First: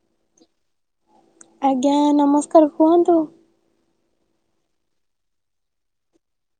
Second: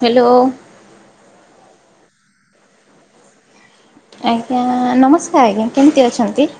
[inaudible] Hello. ଆଜ୍ଞା ନମସ୍କାର କୁହନ୍ତୁ? ଆଜ୍ଞା ନମସ୍କାର ଆଜ୍ଞା କେମିତି ଅଛନ୍ତି?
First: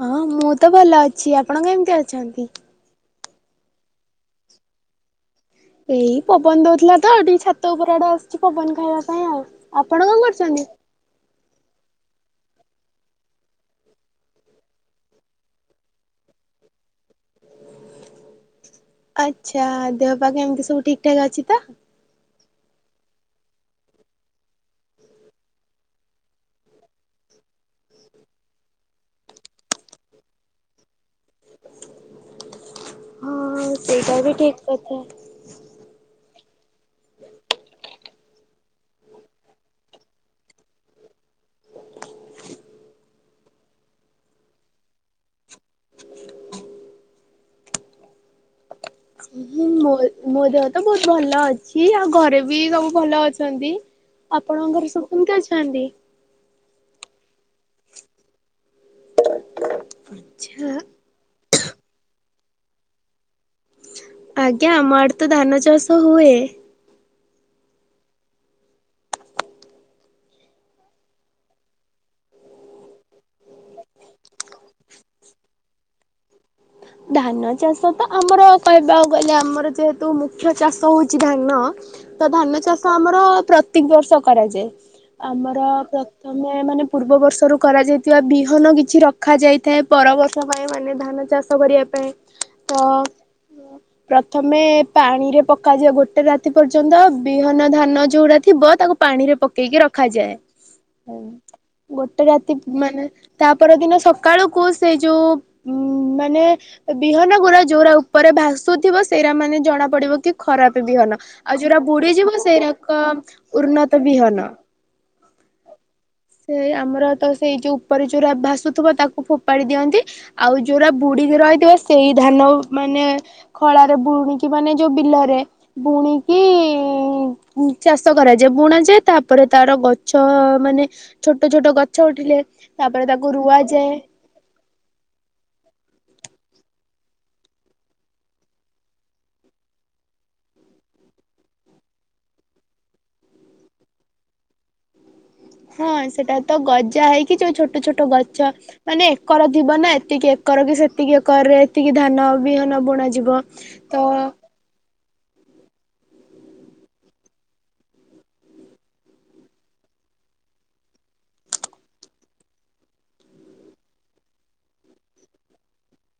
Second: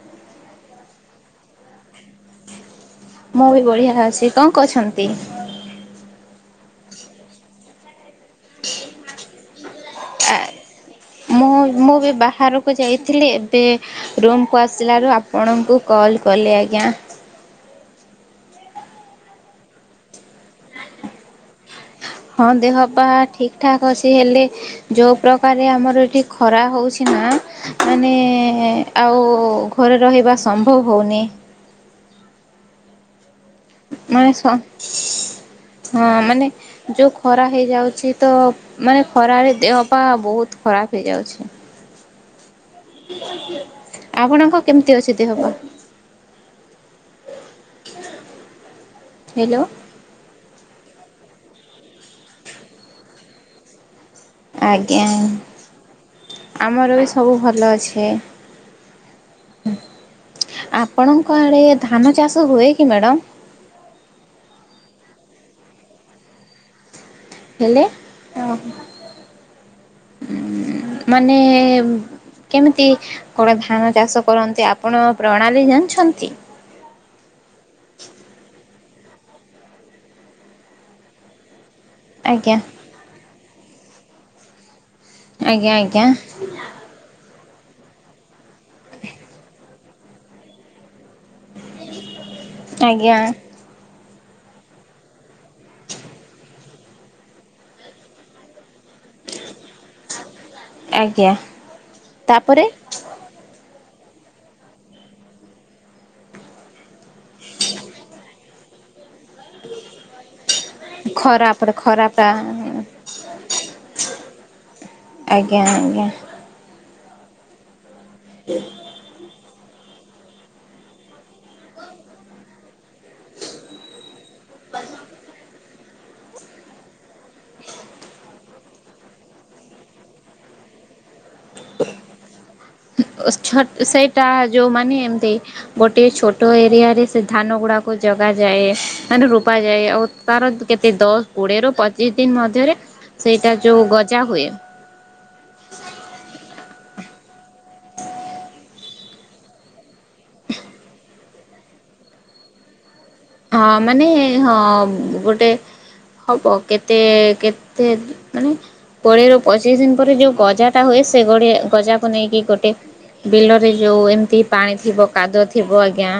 ହଁ ମୁଁ ତ ଭଲ ଅଛି। ଆପଣ କେମିତି ଅଛନ୍ତି? ମୁଁ ବି ବଢିଆ ଅଛି କଣ କୋହୁଛନ୍ତି? ଏଇ ପବନ ଦୋଉଥିଲା ତ ଟିକେ ଛାତ ଉପର ଆଡେ ଆସିଚି ପବନ ଖାଇବା ପାଇଁ ଆଉ ଆପଣ କଣ ଆ କରୁଚନ୍ତି? ମୁଁ ମୁଁ ବି ବାହାରକୁ ଯାଇଥିଲି ଏବେ ରୁମ୍ କୁ ଆସିଲାରୁ ଆପଣଙ୍କୁ କଲ୍ କଲି ଆଜ୍ଞା। ଆଛା ଦେହ ପା କେମିତି ସବୁ ଠିକ୍ ଠାକ୍ ଅଛି ତ? ହଁ ଦେହ ପା ଠିକ୍ ଠାକ୍ ଅଛି ହେଲେ ଯୋଉ ପ୍ରକାରରେ ଆମର ଏଠି ଖରା ହୋଉଛି ନା ମାନେ ଆଉ ଘରେ ରହିବା ସମ୍ଭବ ହୋଉନି। ହଁ ସେଇଟା ମାନେ ବି ସ ଠିକ କଥା। ହଁ ମାନେ ଯୋଉ ଖରା ହେଇଯାଉଚି ତ ମାନେ ଖରାରେ ଦେହ ପା ବୋହୁତ ଖରାପ ହେଇଯାଉଛି। ଆପଣଙ୍କ କେମିତି ଅଛି ଦେହ ପା? ହ୍ୟାଲୋ ଉହୁଁ ମୋ-ମୋ ଦେହ ତ ବୋହୁତ ଭଲ ଅଛି। ଆଉ ଘରେ ବି ସବୁ ଭଲ ଅଛନ୍ତି। ଆପଣଙ୍କ ଘରେ ଆଜ୍ଞା ସବୁ କେମିତି ଅଛନ୍ତି? ଆମର ବି ସବୁ ଭଲ ଅଛି। ଆଚ୍ଛା ଆପଣଙ୍କ ଆଡେ ଧାନ ଚାଷ ହୁଏ କି ମ୍ୟାଡ଼ମ? ଆଜ୍ଞା ଆମ ଆଡେ ତ ଧାନ ଚାଷ ହୁଏ। ହେଲେ ଉଁ ମାନେ କେମିତି କଣ ଧାନ ଚାଷ କରନ୍ତି ଆପଣ ପ୍ରଣାଳୀ ଜାଣିଛନ୍ତି? ଧାନ ଚାଷ ତ ଆମର କହିବାକୁ ଗଲେ ଆମର ଯେହେତୁ ମୁଖ୍ୟ ଚାଷ ହୋଉଚି ଧାନ। ତ ଆଜ୍ଞା ଧାନ ଚାଷ ଆମର ପ୍ରତ ତିକ୍ ବର୍ଷ କରାଯାଏ। ଆମର ଆଜ୍ଞା ଆଜ୍ଞା ପ୍ରଥମେ ମାନେ ପୂର୍ବ ବର୍ଷରୁ କରାଯାଇଥିବା ବିହନ କିଛି ରଖାଯାଇଥାଏ ପର ବର୍ଷ ପାଇଁ ମାନେ ଧାନ ଚାଷ କରିଆ ପାଇଁ। ଆଜ୍ଞା। ପ୍ରଥମେ ପାଣିରେ ପକାଯିବ ଗୋଟେ ରାତି ପର୍ଯ୍ୟନ୍ତ ବିହନ ଧାନ ଯୋଉରା ଥିବ ତାକୁ ପାଣିରେ ପକେଇକି ରଖାଯାଏ। ଆଜ୍ଞା। ଗୋଟେ ରାତି ପ୍ ତାପରେ ମାନେ ତା ପରଦିନ ସକାଳକୁ ସେଇ ଯୋଉ ମାନେ ବିହନ ଗୁଡା ଯୋଉରା ଉପରେ ଭାସୁଥିବ ସେଇରା ମାନେ ଜଣା ପଡିବ କି ଖରାପେ ବିହନ, ଆଉ ଖରାପରେ ଯୋଉରା ଖରାପା ବୁଡିଯିବ ସେଇରାକ ଉନ୍ନତ ବିହନ। ଆଜ୍ଞା ଆଜ୍ଞା। ସେଇ ଆମର ତ ସେଇ ଯୋଉ ଉପରେ ଯୋଉରା ଭାସୁଥିବ ତାକୁ ଫୋ ପାଡି ଦିଅନ୍ତି, ଆଉ ଯୋଉରା ବୁଡିକି ରହିଥାଏ ସେଇ ଧାନ ମାନେ ଖଳାରେ ବୁଣିକି ମାନେ ଯୋଉ ବିଲରେ ବୁଣିକି ଚାଷ କରାଯାଏ, ବୁଣାଯାଏ ତାପରେ ତାର ଗଛ ମାନେ ଛୋଟ ଛୋଟ ଗଛ ଉଠିଲେ ତାପରେ ତାକୁ ଛ ରୁଆଯାଏ। ସେଇଟା ଯୋଉମାନେ ଏମତି ଗୋଟେ ଛୋ ଟ ଏରିଆରେ ସେ ଧାନ ଗୁଡାକୁ ଜଗାଯାଏ, ମାନେ ରୋପା ଯାଏ, ଆଉ ତାର କେତେ ଦଶ କୋଡିଏରୁୁ ପଚିଶ ଦିନ ମଧ୍ୟରେ ସେଇଟା ଯୋଉ ଗଜା ହୁଏ। କି ଯୋଉ ଛୋଟ ଛୋଟ ଗଛ ମାନେ ଏକର ଥିବ ନା ଏତିକି ଏକର କି ସେତିକି ଏକରରେ ଏତିକି ଧାନ ବିହନ ବୁଣା ହଁ ମାନେ ହଁ ଗୋଟେ ହବ କେତେ କେତେ ମାନେ କୋଡ଼ିଏରୁ ପଚିଶ ଦିନ ପରେ ଯୋଉଁ ଗଜାଟା ହୁଏ, ସେ ଗଜାକୁ ନେଇକି ଗୋଟେ ବିଲରେ ଯୋଉ ଏମିତି ପାଣି ଥିବ କାଦୁଅ ଥିବ ଆଜ୍ଞା।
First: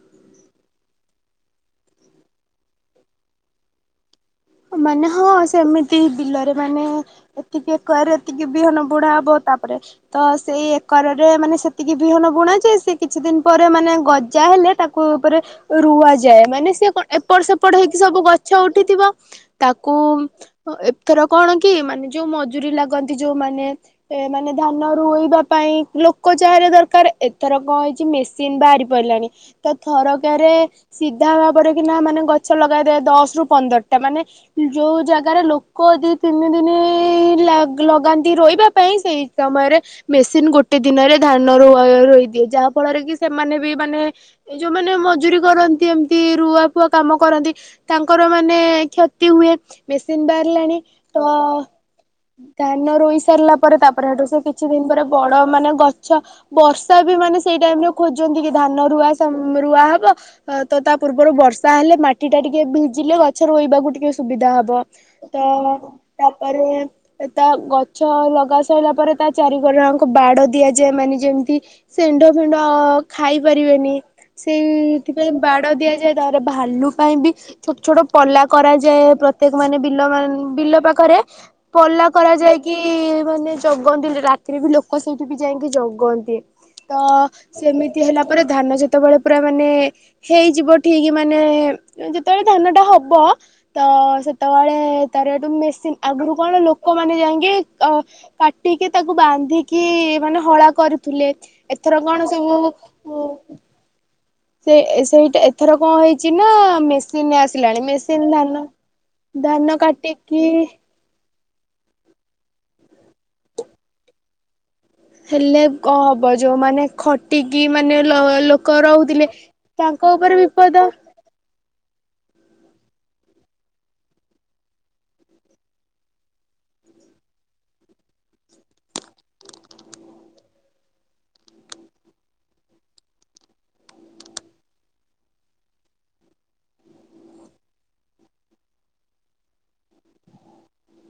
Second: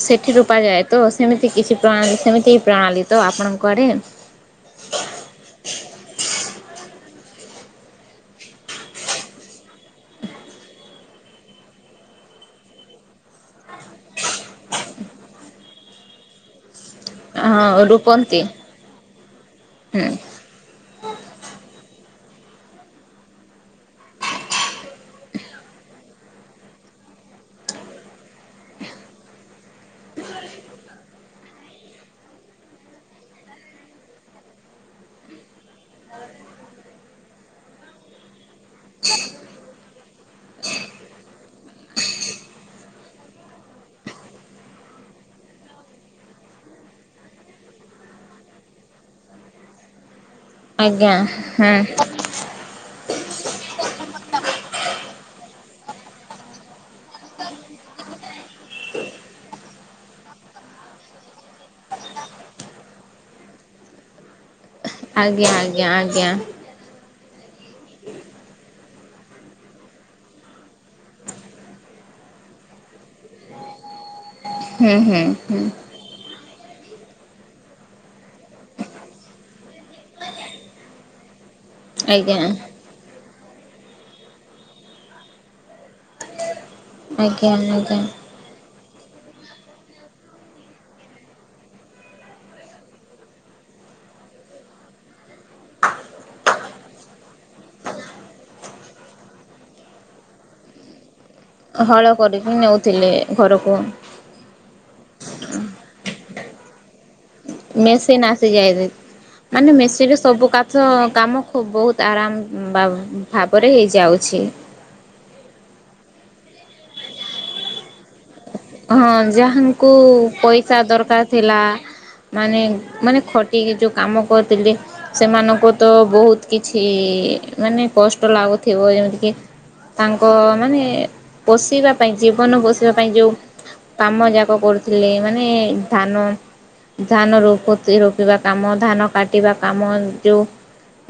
ସେଠି ରୁପା ଯାଏ ତ, ସେମିତି କିଛି ପ୍ରଣାଳୀ, ସେମିତି ପ୍ରଣାଳୀ ତ ଆପଣଙ୍କ ଆଡେ? ମାନେ ହଁ ସେମିତି ବିଲରେ ମାନେ ଏତିକି ଏକରରେ ଏତିକି ବିହନ ବୁଣା ହବ। ତାପରେ ତ ସେଇ ଏକରରେ ମାନେ ସେତିକି ବିହନ ବୁଣା ଯାଏ ସେ କିଛି ଦିନ ପରେ ମାନେ ଗଜା ହେଲେ ତାକୁ ଉପରେ ରୁଆଯାଏ ମାନେ ସେ ଏପଟ ସେପଟ ହଁ ହେଇକି ସବୁ ରୂପନ୍ତି ଗଛ ଉଠିଥିବ। ତାକୁ ହୁଁ ଏଥର କଣ କି ମାନେ ଯୋଉ ମଜୁରୀ ଲାଗନ୍ତି ଯୋଉମାନେ ଏଁ ମାନେ ଧାନ ରୋଇବା ପାଇଁ ଲୋକ ଯାହେଲେ ଦରକାର ଏଥର କଣ ହେଇଚି ମେସିନ ବାହାରି ପଡ଼ିଲାଣି ତ ଥରକରେ ସିଧା ଭାବରେ କିନା ମାନେ ଗଛ ଲଗାଇ ଦେବେ ଦଶ ରୁ ପନ୍ଦର ତା ମାନେ ଯୋଉ ଜାଗାରେ ଲୋକ ଦିଇ ତିନି ଦିନ ଲା ଲଗାନ୍ତି ରୋଇବା ପାଇଁ ସେଇ ସମୟରେ ମେସିନ ଗୋଟେ ଦିନରେ ଧାନ ରୁଆ ରୋଇ ଦିଏ ଯାହା ଫଳରେ କି ସେମାନେ ବି ମାନେ ଯୋଉମାନେ ମଜୁରୀ କରନ୍ତି ଏମତି ରୁଆ ଫୁଆ କାମ କରନ୍ତି ତାଙ୍କର ମାନେ କ୍ଷତି ହୁଏ। ବେଶି ମେସିନ୍ ବାହାରିଲାଣି ଆଜ୍ଞା ତ ହୁଁ ଧାନ ରୋଇଶ୍ ସରିଲା ପରେ ତାପରେ ହେଠୁ ସେ କିଛି ଦିନ ପରେ ବଡ ମାନେ ଗଛ ବର୍ଷା ବି ମାନେ ସେଇ ଟାଇମରେ ଖୋଜନ୍ତି କି ଧାନ ରୁଆ ସମ୍ ରୁଆ ହବ ତ ତା ପୂର୍ବରୁ ବର୍ଷା ହେଲେ ମାଟି ଟା ଟିକେ ଭିଜିଲେ ଗଛ ରୋଇବାକୁ ଟିକେ ସୁବିଧା ହବ। ତ ଆଜ୍ଞା ଆଜ୍ଞା ଆଜ୍ଞା ତାପରେ ତା ଗଛ ଲଗା ସରିଲା ପରେ ତା ଚାରିକର ଆଙ୍କ ବାଡ ଦିଆଯାଏ ମାନେ ଯେମିତି ସେଣ୍ଢ ଫେଣ୍ଡ ଖାଇ ପାରିବେନି। ହୁଁ ହୁଁ ସେଇଥିପାଇଁ ହୁଁ ବାଡ଼ ଦିଆଯାଏ ତାପରେ ଭାଲୁ ପାଇଁ ବି ଛୋଟ ଛୋଟ ପଲା କରାଯାଏ ପ୍ରତ୍ୟେକ ମାନେ ବିଲ ମାନ୍ ବିଲ ପାଖରେ। ପଲ୍ଲା ଆଜ୍ଞା କରାଯାଇକି ମାନେ ଜଗ୍ କହନ୍ତିନି ରାତିରେ ବି ଲୋକ ସେଇଠି ବି ଯାଇକି ଜଗନ୍ତି। ତ ଆଜ୍ଞା ଆଜ୍ଞା ସେମିତି ହେଲା ପରେ ଧାନ ଯେ ଯେତୋବେଳେ ପୁରା ମାନେ ହେଇଯିବ ଠିକ ମାନେ ଯେତେବେଳେ ଧାନଟା ହବ। ତ ସେତେବେଳେ ତାର ଏଠୁ ମେସିନ ଆଗୁରୁ କଣ ଲୋକମାନେ ଯାଇକି ଅ କାଟିକି ତାକୁ ବାନ୍ଧିକି ମାନେ ହଳା କରୁଥିଲେ। ଏଥର ହଳ କଣ କରିକି ନେଉଥିଲେ ସବୁ ଘରକୁ। ସେ ସେଇଟା ଏଥର କଣ ହେଇଛି ନା ମେ ମେସିନ୍ ଆସିଯାଇଛି ମାନେ ଧାନ ମେସିନ୍ ରେ କାଟିକି ସବୁ କାଚ କାମ ବହୁତ ଆରାମ ବା ଭାବରେ ହେଇଯାଉଛି। ହେଲେ କଁ ହବ ଯୋଉ ମାନେ ଖଟିକି ମାନେ ଲ ଲୋ ହଁ ଯାହାଙ୍କୁ ପଇସା ବିପଦ ଦରକାର ଥିଲା। ମାନେ ମାନେ ଖଟିକି ଯୋଉ କାମ କରୁଥିଲେ ସେମାନଙ୍କୁ ତ ବହୁତ କିଛି ମାନେ କଷ୍ଟ ଲାଗୁଥିବ ଯେମିତିକିି ତାଙ୍କ ମାନେ ପୋଷେଇବା ପାଇଁ ଜୀବନ ପୋଷେଇବ ପାଇଁ ଯୋଉ କାମ ଯାକ କରୁଥିଲେ ମାନେ ଧାନ, ଧାନ ରୋପତି ହଉଥିବା କାମ, ଧାନ କାଟିବା କାମ, ଯୋଉ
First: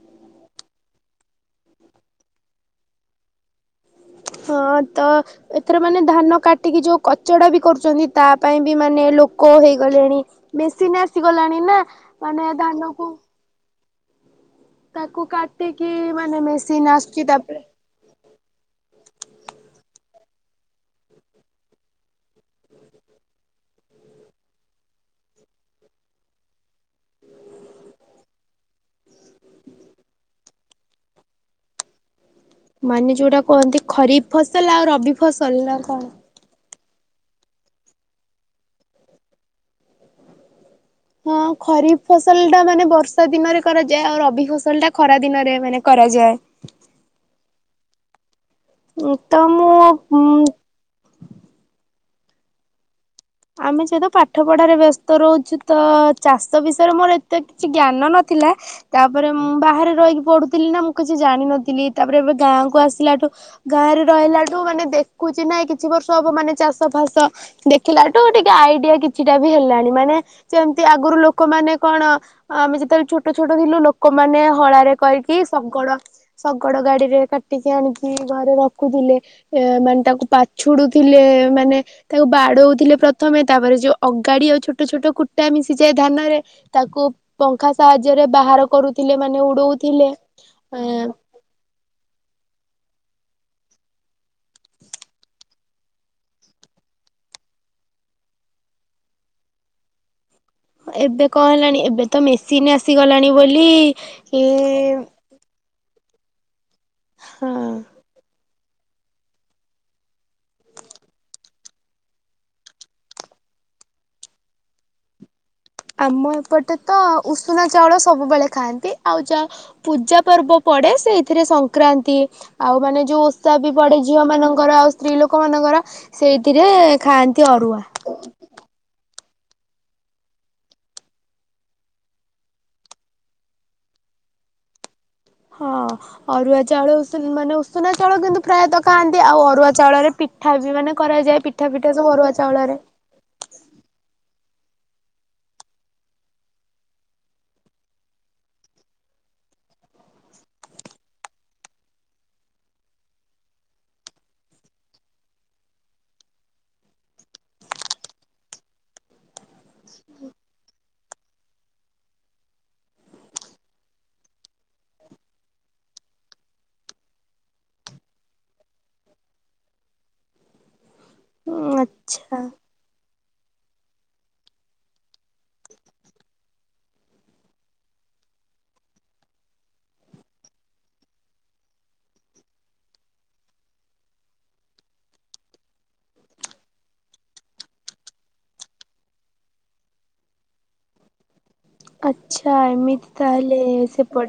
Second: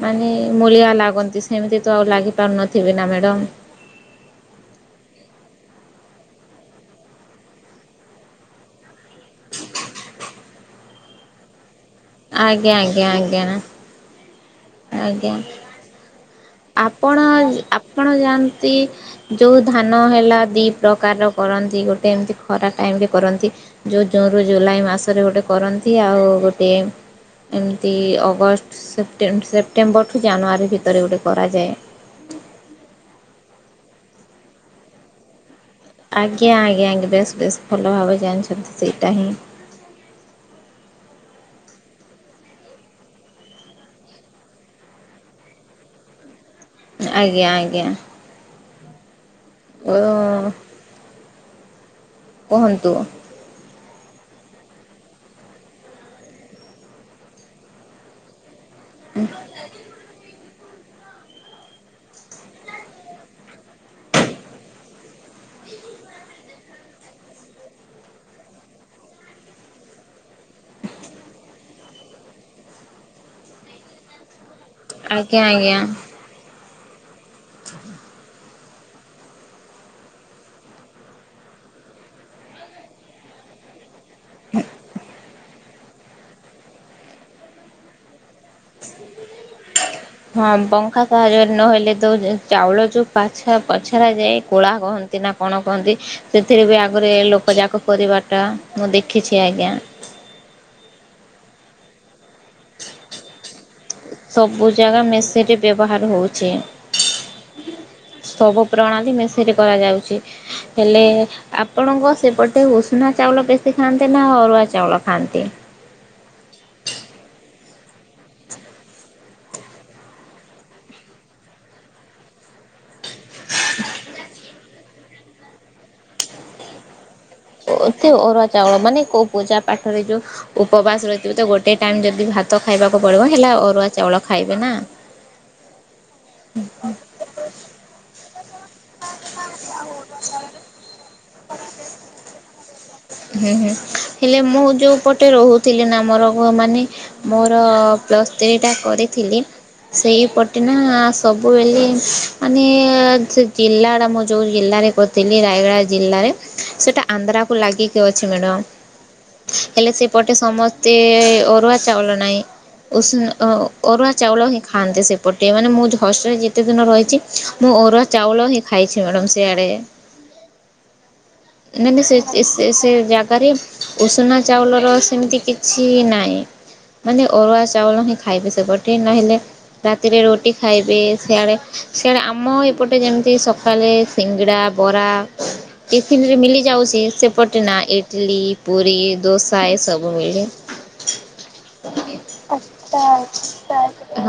ମାନେ ମୂଳିଆ ଲାଗନ୍ତି ସେମିତି ତ ଆଉ ଲାଗି ପାରୁନଥିବେ ନା ମ୍ୟାଡ଼ମ। ହଁ ତ ଏଥର ମାନେ ଧାନ କାଟିକି ଯୋଉ କଚଡା ବି କରୁଛନ୍ତି ତା ପାଇଁ ବି ମାନେ ଲୋକ ହେଇଗଲେଣି ମେସିନ ଆସିଗଲାଣି ନା। ମାନେ ଆଜ୍ଞା ଆଜ୍ଞା ଧାନକୁ ଆଜ୍ଞା। ତାକୁ ଆଜ୍ଞା କାଟିକି ମାନେ ମେ ଆପଣ ଆପଣ ଯାଆନ୍ତି ଯୋଉ ଧାନ ହଁ ହେଲା ଦି ପ୍ରକାରର କରନ୍ତି ଗୋଟେ ଏମିତି ଖରା ଟାଇମ୍ ରେ କରନ୍ତି, ଜୁ ଜୁନରୁ ଜୁଲାଇ ମାସରେ ଗୋଟେ କରନ୍ତି ଆଉ ଗୋଟେ ଏମିତି ଅଗଷ୍ଟ ସେପ୍ଟେ ସେପ୍ଟେମ୍ବରଠୁ ଜାନୁଆରୀ ଭିତରେ ଗୋଟେ କରାଯାଏ। ମାନେ ଯୋଉଟା କୁହନ୍ତି ଖରିଫ ଫସଲ ଆଉ ରବି ଫସ ଆଜ୍ଞା ଆଜ୍ଞା। ବେସ୍ ବେସ୍ ଭଲ ଭାବେ ଜାଣିଛନ୍ତି ସେଇଟା ହିଁ ହଁ ଖରିଫି ଫସଲ ଟା ମାନେ ବର୍ଷା ଦିନରେ କରାଯାଏ। ଆଉ ରବି ଫସଲ ଟା ଖରା ଦିନରେ ମାନେ କରାଯାଏ। ଆଜ୍ଞା ଆଜ୍ଞା। ଉଁ। ଓୟ କୁହନ୍ତୁ। ଆମେ ଯେହେତୁ ପାଠ ପଢାରେ ବ୍ୟସ୍ତ ରହୁଛୁ ତ ଚାଷ ବିଷୟରେ ମୋର ଏତେ କିଛି ଜ୍ଞାନ ନଥିଲା। ତାପରେ ମୁଁ ବାହାରେ ରହିକି ପଢୁ ଥିଲି ନା ମୁଁ କିଛି ଜାଣିିନଥିଲି ତାପରେ ଏବେ ଗାଁ କୁ ଆସିଲାଠୁ ଗାଁ ରେ ରହିଲାଠୁ ମାନେ ଦେଖୁଛି ନା କିଛି ବର୍ଷ ହବ ମାନେ ଚାଷ ଫାସ ଦେ ଖିଲାଠୁ ଟିକେ ଆଇଡିଆ କିଛିଟା ବି ହେଲାଣି ମାନେ ଯେମିତି ଆଗରୁ ଲୋକମାନେ କଣ ଆମେ ଯେତେବେଳେ ଛୋଟ ଛୋଟ ଥିଲୁ ଲୋକମାନେ ଖଳାରେ କରିକି ଆଜ୍ଞା ଆଜ୍ଞା। ଶଗଡ଼ ଶ କଡ ଗାଡ଼ିରେ କାଟ ଖଟିକି ଆଣିକି ଘରେ ର ଖୁଥିଲେ ମାନେ ତାକୁ ପାଛୁଡୁଥିଲେ ମାନେ ତାକୁ ବାଡଉ ଥିଲେ ପ୍ରଥମେ ତାପରେ ଯୋ ଅଗାଡି ଆଉ ଛୋଟ ଛୋଟ କୁଟା ମିଶି କି ଚେ ଧାନରେ ତାକୁ ପଙ୍ଖା ସାହାଯ୍ୟରେ ବାହାର କରୁଥିଲେ ମାନେ ଉଡଉ ହଁ ପଙ୍ଖା କାହାର ନହେଲେ ତ ଚାଉଳ ଚୁ ପାଛା ପଛରା ଯାଏ କୋଳା କହନ୍ତି ନା କଣ କହନ୍ତି ସେଥିରେ ବି ଆଗରେ ଲୋକ ଯାକ କରିବାଟା ମୁଁ ଦେଖିଛି ଆଜ୍ଞା। ଏବେ କଣ ହେଲାଣି ଏବେ ତ ମେସିନ ଆସିଗଲାଣି ବୋଲି ଲି ସବୁ ଜାଗା ଏଏଏମ୍ ମେସିନ୍ ବ୍ୟବହାର ହଉଛି। ହଁ। ସବୁ ପ୍ରଣାଳୀ ମେସିନ କରାଯାଉଛି ହେଲେ ଆପଣଙ୍କ ସେପଟେ ଉଷୁନା ଚାଉଳ ବେଶୀ ଖାଆନ୍ତି ନା ଅରୁଆ ଚାଉଳ ଖାଆନ୍ତି। ଆମ ଏପଟେ ତ ଉଷୁନା ଚାଉଳ ସବୁବେଳେ ଖାଆନ୍ତି ଆଉ ଯାହା ପୂଜା ପର୍ବ ପଡ଼େ ସେଇଥିରେ ସଂକ୍ରାନ୍ତି ଆଉ ମାନେ ଯେଉଁ ଓଷା ବି ପଡେ ଝିଅମାନଙ୍କର ଆଉ ସ୍ତ୍ରୀ ଲୋକମାନଙ୍କର ସେଇଥିରେ ଖାଆନ୍ତି ଅରୁଆ। ସେ ଓ ଅରୁଆ ଚାଉଳ ମାନେ କଉ ପୂଜା ପାଠରେ ଯୋଉ ଉପବାସ ରହିଥିବ ତ ଗୋଟେ ଟାଇମ ଯଦି ଭାତ ଖାଇବାକୁ ପଡିବ ହେଲା ଅରୁଆ ଚାଉଳ ଖାଇବେ ନା। ହଁ ଅରୁଆ ଚାଉଳ ଉଷୁନ ମାନେ ଉ ସୁନା ଚାଉଳ କିନ୍ତୁ ପ୍ରାୟତଃ ଖାଆନ୍ତି ଆଉ ଅରୁଆ ଚାଉଳରେ ପିଠା ବି ମାନେ କରାଯାଏ ପିଠା ପିଠା ସବୁ ଅରୁଆ ଚାଉଳରେ। ହୁଁ ହୁଁ ହେଲେ ମୁଁ ଯୋଉ ପଟେ ରହୁଥିଲି ନା ମୋର ମାନେ ମୋର ପ୍ଲସ୍ ଥ୍ରୀ ଟା କରିଥିଲି ସେଇପଟେ ନା ସବୁବେଳେ ମାନେ ସେ ଜିଲ୍ଲା ଟା ମୁଁ ଯୋଉ ଜିଲ୍ଲାରେ କରିଥିଲି ରାୟଗଡ଼ା ଜିଲ୍ଲାରେ ସେଇଟା ଆନ୍ଧ୍ରାକୁ ଲାଗିକି ଅଛି ମ୍ୟାଡମ ହେଲେ ସେପଟେ ସମସ୍ତେ ଅରୁଆ ଚାଉଳ ନାହିଁ ଉଷୁନ ଅରୁଆ ଚାଉଳ ହିଁ ଖାଆନ୍ତି ସେପଟେ ମାନେ ମୁଁ ହଷ୍ଟେଲ ରେ ଯେତେ ଦିନ ରହିଛି ମୁଁ ଅରୁଆ ଚାଉଳ ହିଁ ଖାଇଛି ମ୍ୟାଡମ ସେଆଡେ ଉଁ ମାନେ ଆଚ୍ଛା। ସେଇ ସେ ସେ ଜାଗାରେ ଉଷୁନା ଚାଉଳର ସେମିତି କିଛି ନାହିଁ ମାନେ ଅରୁଆ ଚାଉଳ ହିଁ ଖାଇବେ ସେପଟେ ନହେଲେ ରାତିରେ ରୁଟି ଖାଇବେ ସିଆଡ଼େ ସିଆଡ଼େ ଆମ ଏପଟେ ଯେମିତି ସକାଳେ ସିଙ୍ଗଡ଼ା ବରା ଟିଫିନରେ ମିଲିଯାଉଛି ସେ ପଟେନା ଇଡ଼ଲି ପୁରୀ ଦୋସା ଏସବୁ ମିଳେ। ଆଛା ଏମିତି ତାହେଲେ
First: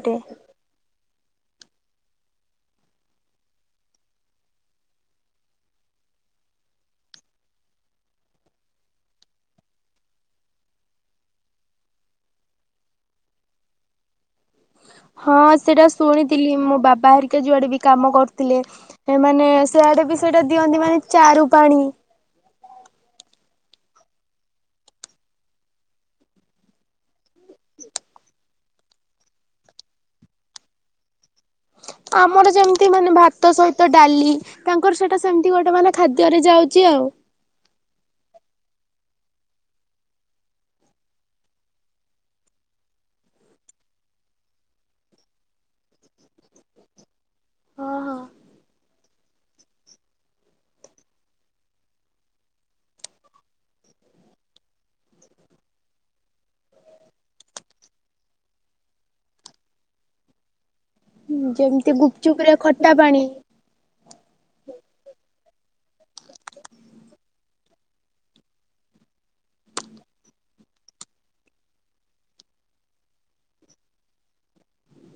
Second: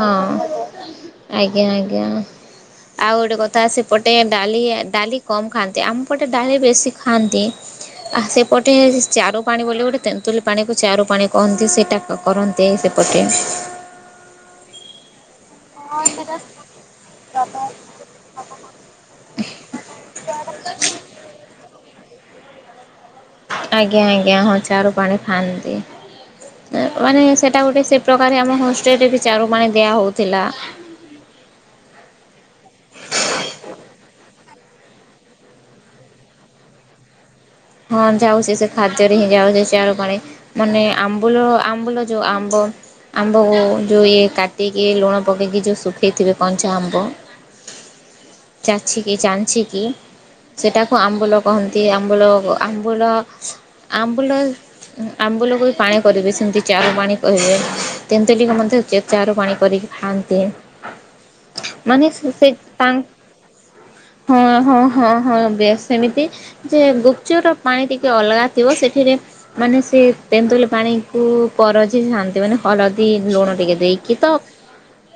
ହଁ ଆଜ୍ଞା ଆଜ୍ଞା ଆଉ ଗୋଟେ କଥା ସେପଟେ ଡାଲି ଡାଲି କମ ଖାଆନ୍ତି ଆମ ପଟେ ଡାଲି ବେଶୀ ଖାଆନ୍ତି। ଆ ସେପଟେ ଚାରୁ ପାଣି ବୋଲି ଗୋଟେ ତେନ୍ତୁଲି ପାଣି କୁ ଚାରୁ ପାଣି କହନ୍ତି ସେଇଟା କରନ୍ତି ସେପଟେ। ହଁ ସେଇଟା ଶୁଣିଥିଲି ମୋ ବାବା ହେରିକା ଯୁଆଡେ ବି କାମ କରୁଥିଲେ ମାନେ ସେଆଡେ ବି ସେଇଟା ଦିଅନ୍ତି ମାନେ ଚାରୁ ପାଣି। ଆଜ୍ଞା ଆଜ୍ଞା ହଁ ଚାରୁ ପାଣି ଖାଆନ୍ତି ମାନେ ସେଟା ଗୋଟେ ସେ ପ୍ରକାର ଆମ ହଷ୍ଟେଲରେ ବି ଚାରୁ ପାଣି ଦିଆ ହଉଥିଲା। ଆମର ଯେମିତି ମାନେ ଭାତ ସହିତ ଡାଲି ତାଙ୍କର ସେଟା ସେମିତି ଗୋଟେ ମାନେ ଖାଦ୍ୟରେ ଯାଉଛି ଆଉ। ହଁ ଯାଉଛି ସେ ଖାଦ୍ୟରେ ହିଁ ଯାଉଛି ଚାରୁ ପାଣି ମାନେ ଆମ୍ବୁଲ ଆମ୍ବୁଲ ଯୋଉ ଆମ୍ବ ଆମ୍ବକୁ ଯୋଉ ଇଏ କାଟିକି ଲୁଣ ପକେଇକି ଯୋଉ ଶୁଖେଇଥିବେ କଞ୍ଚା ଆମ୍ବ ହଁ ହଁ। ଚାଛି କିି ଚାଞ୍ଚି କିି ସେଟାକୁ ଆମ୍ବୁଲ କହନ୍ତି ଆମ୍ବୁଲ ଆମ୍ବୁଲ ଆମ୍ବୁଲ ଆମ୍ବୁଲକୁ ବି ପାଣି କରିବେ ସେମିତି ଚାରୁ ପାଣି କହିବେ ତେନ୍ତୁଲିକୁ ମଧ୍ୟ ଚାରୁ ପାଣି କରିକି ଖାଆନ୍ତି। ଯେମିତି ମାନେ ଗୁପଚୁପ ସେ ରେ ତା ଖଟା ପାଣି ହଁ ହଁ ହଁ ହଁ ବେଶ ସେମିତି ଯେ ଗୁପଚୁପ ର ପାଣି ଟିକେ ଅଲଗା ଥିବ ସେଠିରେ ମାନେ ସେ ତେନ୍ତୁଲି ପାଣିକୁ ପରଜିଥାଆନ୍ତି ମାନେ ହଳଦୀ ଲୁଣ ଟିକେ ଦେଇକି ତ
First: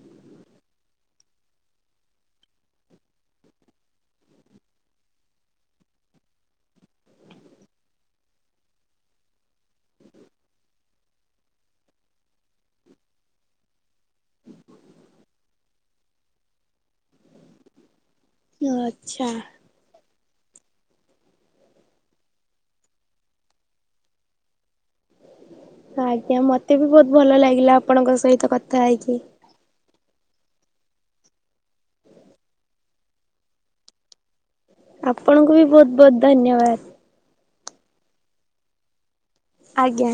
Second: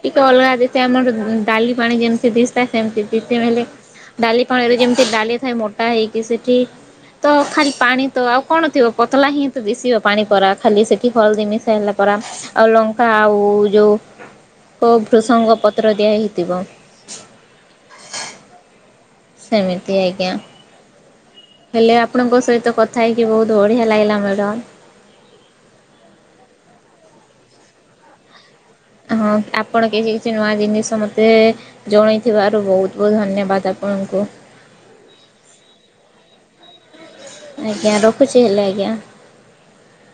ଟିକେ ଅଲଗା ଦେଇଥାଏ ଆମର ଡାଲି ପାଣି ଯେମିତି ଦିଶି ଥାଏ ସେମତି ଦ ହେଲେ ଡାଲି ପାଣିରେ ଯେମିତି ଡାଲି ଥାଏ ମୋଟା ହେଇକି ସେଠି ତ ଖାଲି ପାଣି ତ ଆଉ କଣ ଥିବ ପତଳା ହିଁ ତ ଦିଶିବ ପାଣି ପରା ଖାଲି ସେଠି ହଳଦୀ ମିଶା ହେଲା ପରା ଆଉ ଲଙ୍କା ଆଉ ଯୋଉ ଭୃସଙ୍ଗ ପତ୍ର ଦିଆ ହେଇଥିବ [unintelligible] ସେମିତି ଆଜ୍ଞା। ହେଲେ ଆପଣଙ୍କ ସହିତ କଥା ହେଇକି ବହୁତ ବଢିଆ ଲାଗିଲା ମ୍ୟାଡ଼ମ। ଆଜ୍ଞା ମତେ ବି ବହୁତ ଭଲ ଲାଗିଲା ଆପଣଙ୍କ ସହିତ କଥା ହେଇକି। ହଁ ଆପଣ କିଛି କିଛି ନୂଆ ଜିନିଷ ମୋତେ ଜଣେଇଥିବାରୁ ବହୁତ ବହୁତ ଧନ୍ୟବାଦ ଆପଣଙ୍କୁ। ଆପଣଙ୍କୁ ବି ବହୁତ ବହୁତ ଧନ୍ୟବାଦ। ଆଜ୍ଞା ରଖୁଚି ହେଲେ ଆଜ୍ଞା। ଆଜ୍ଞା।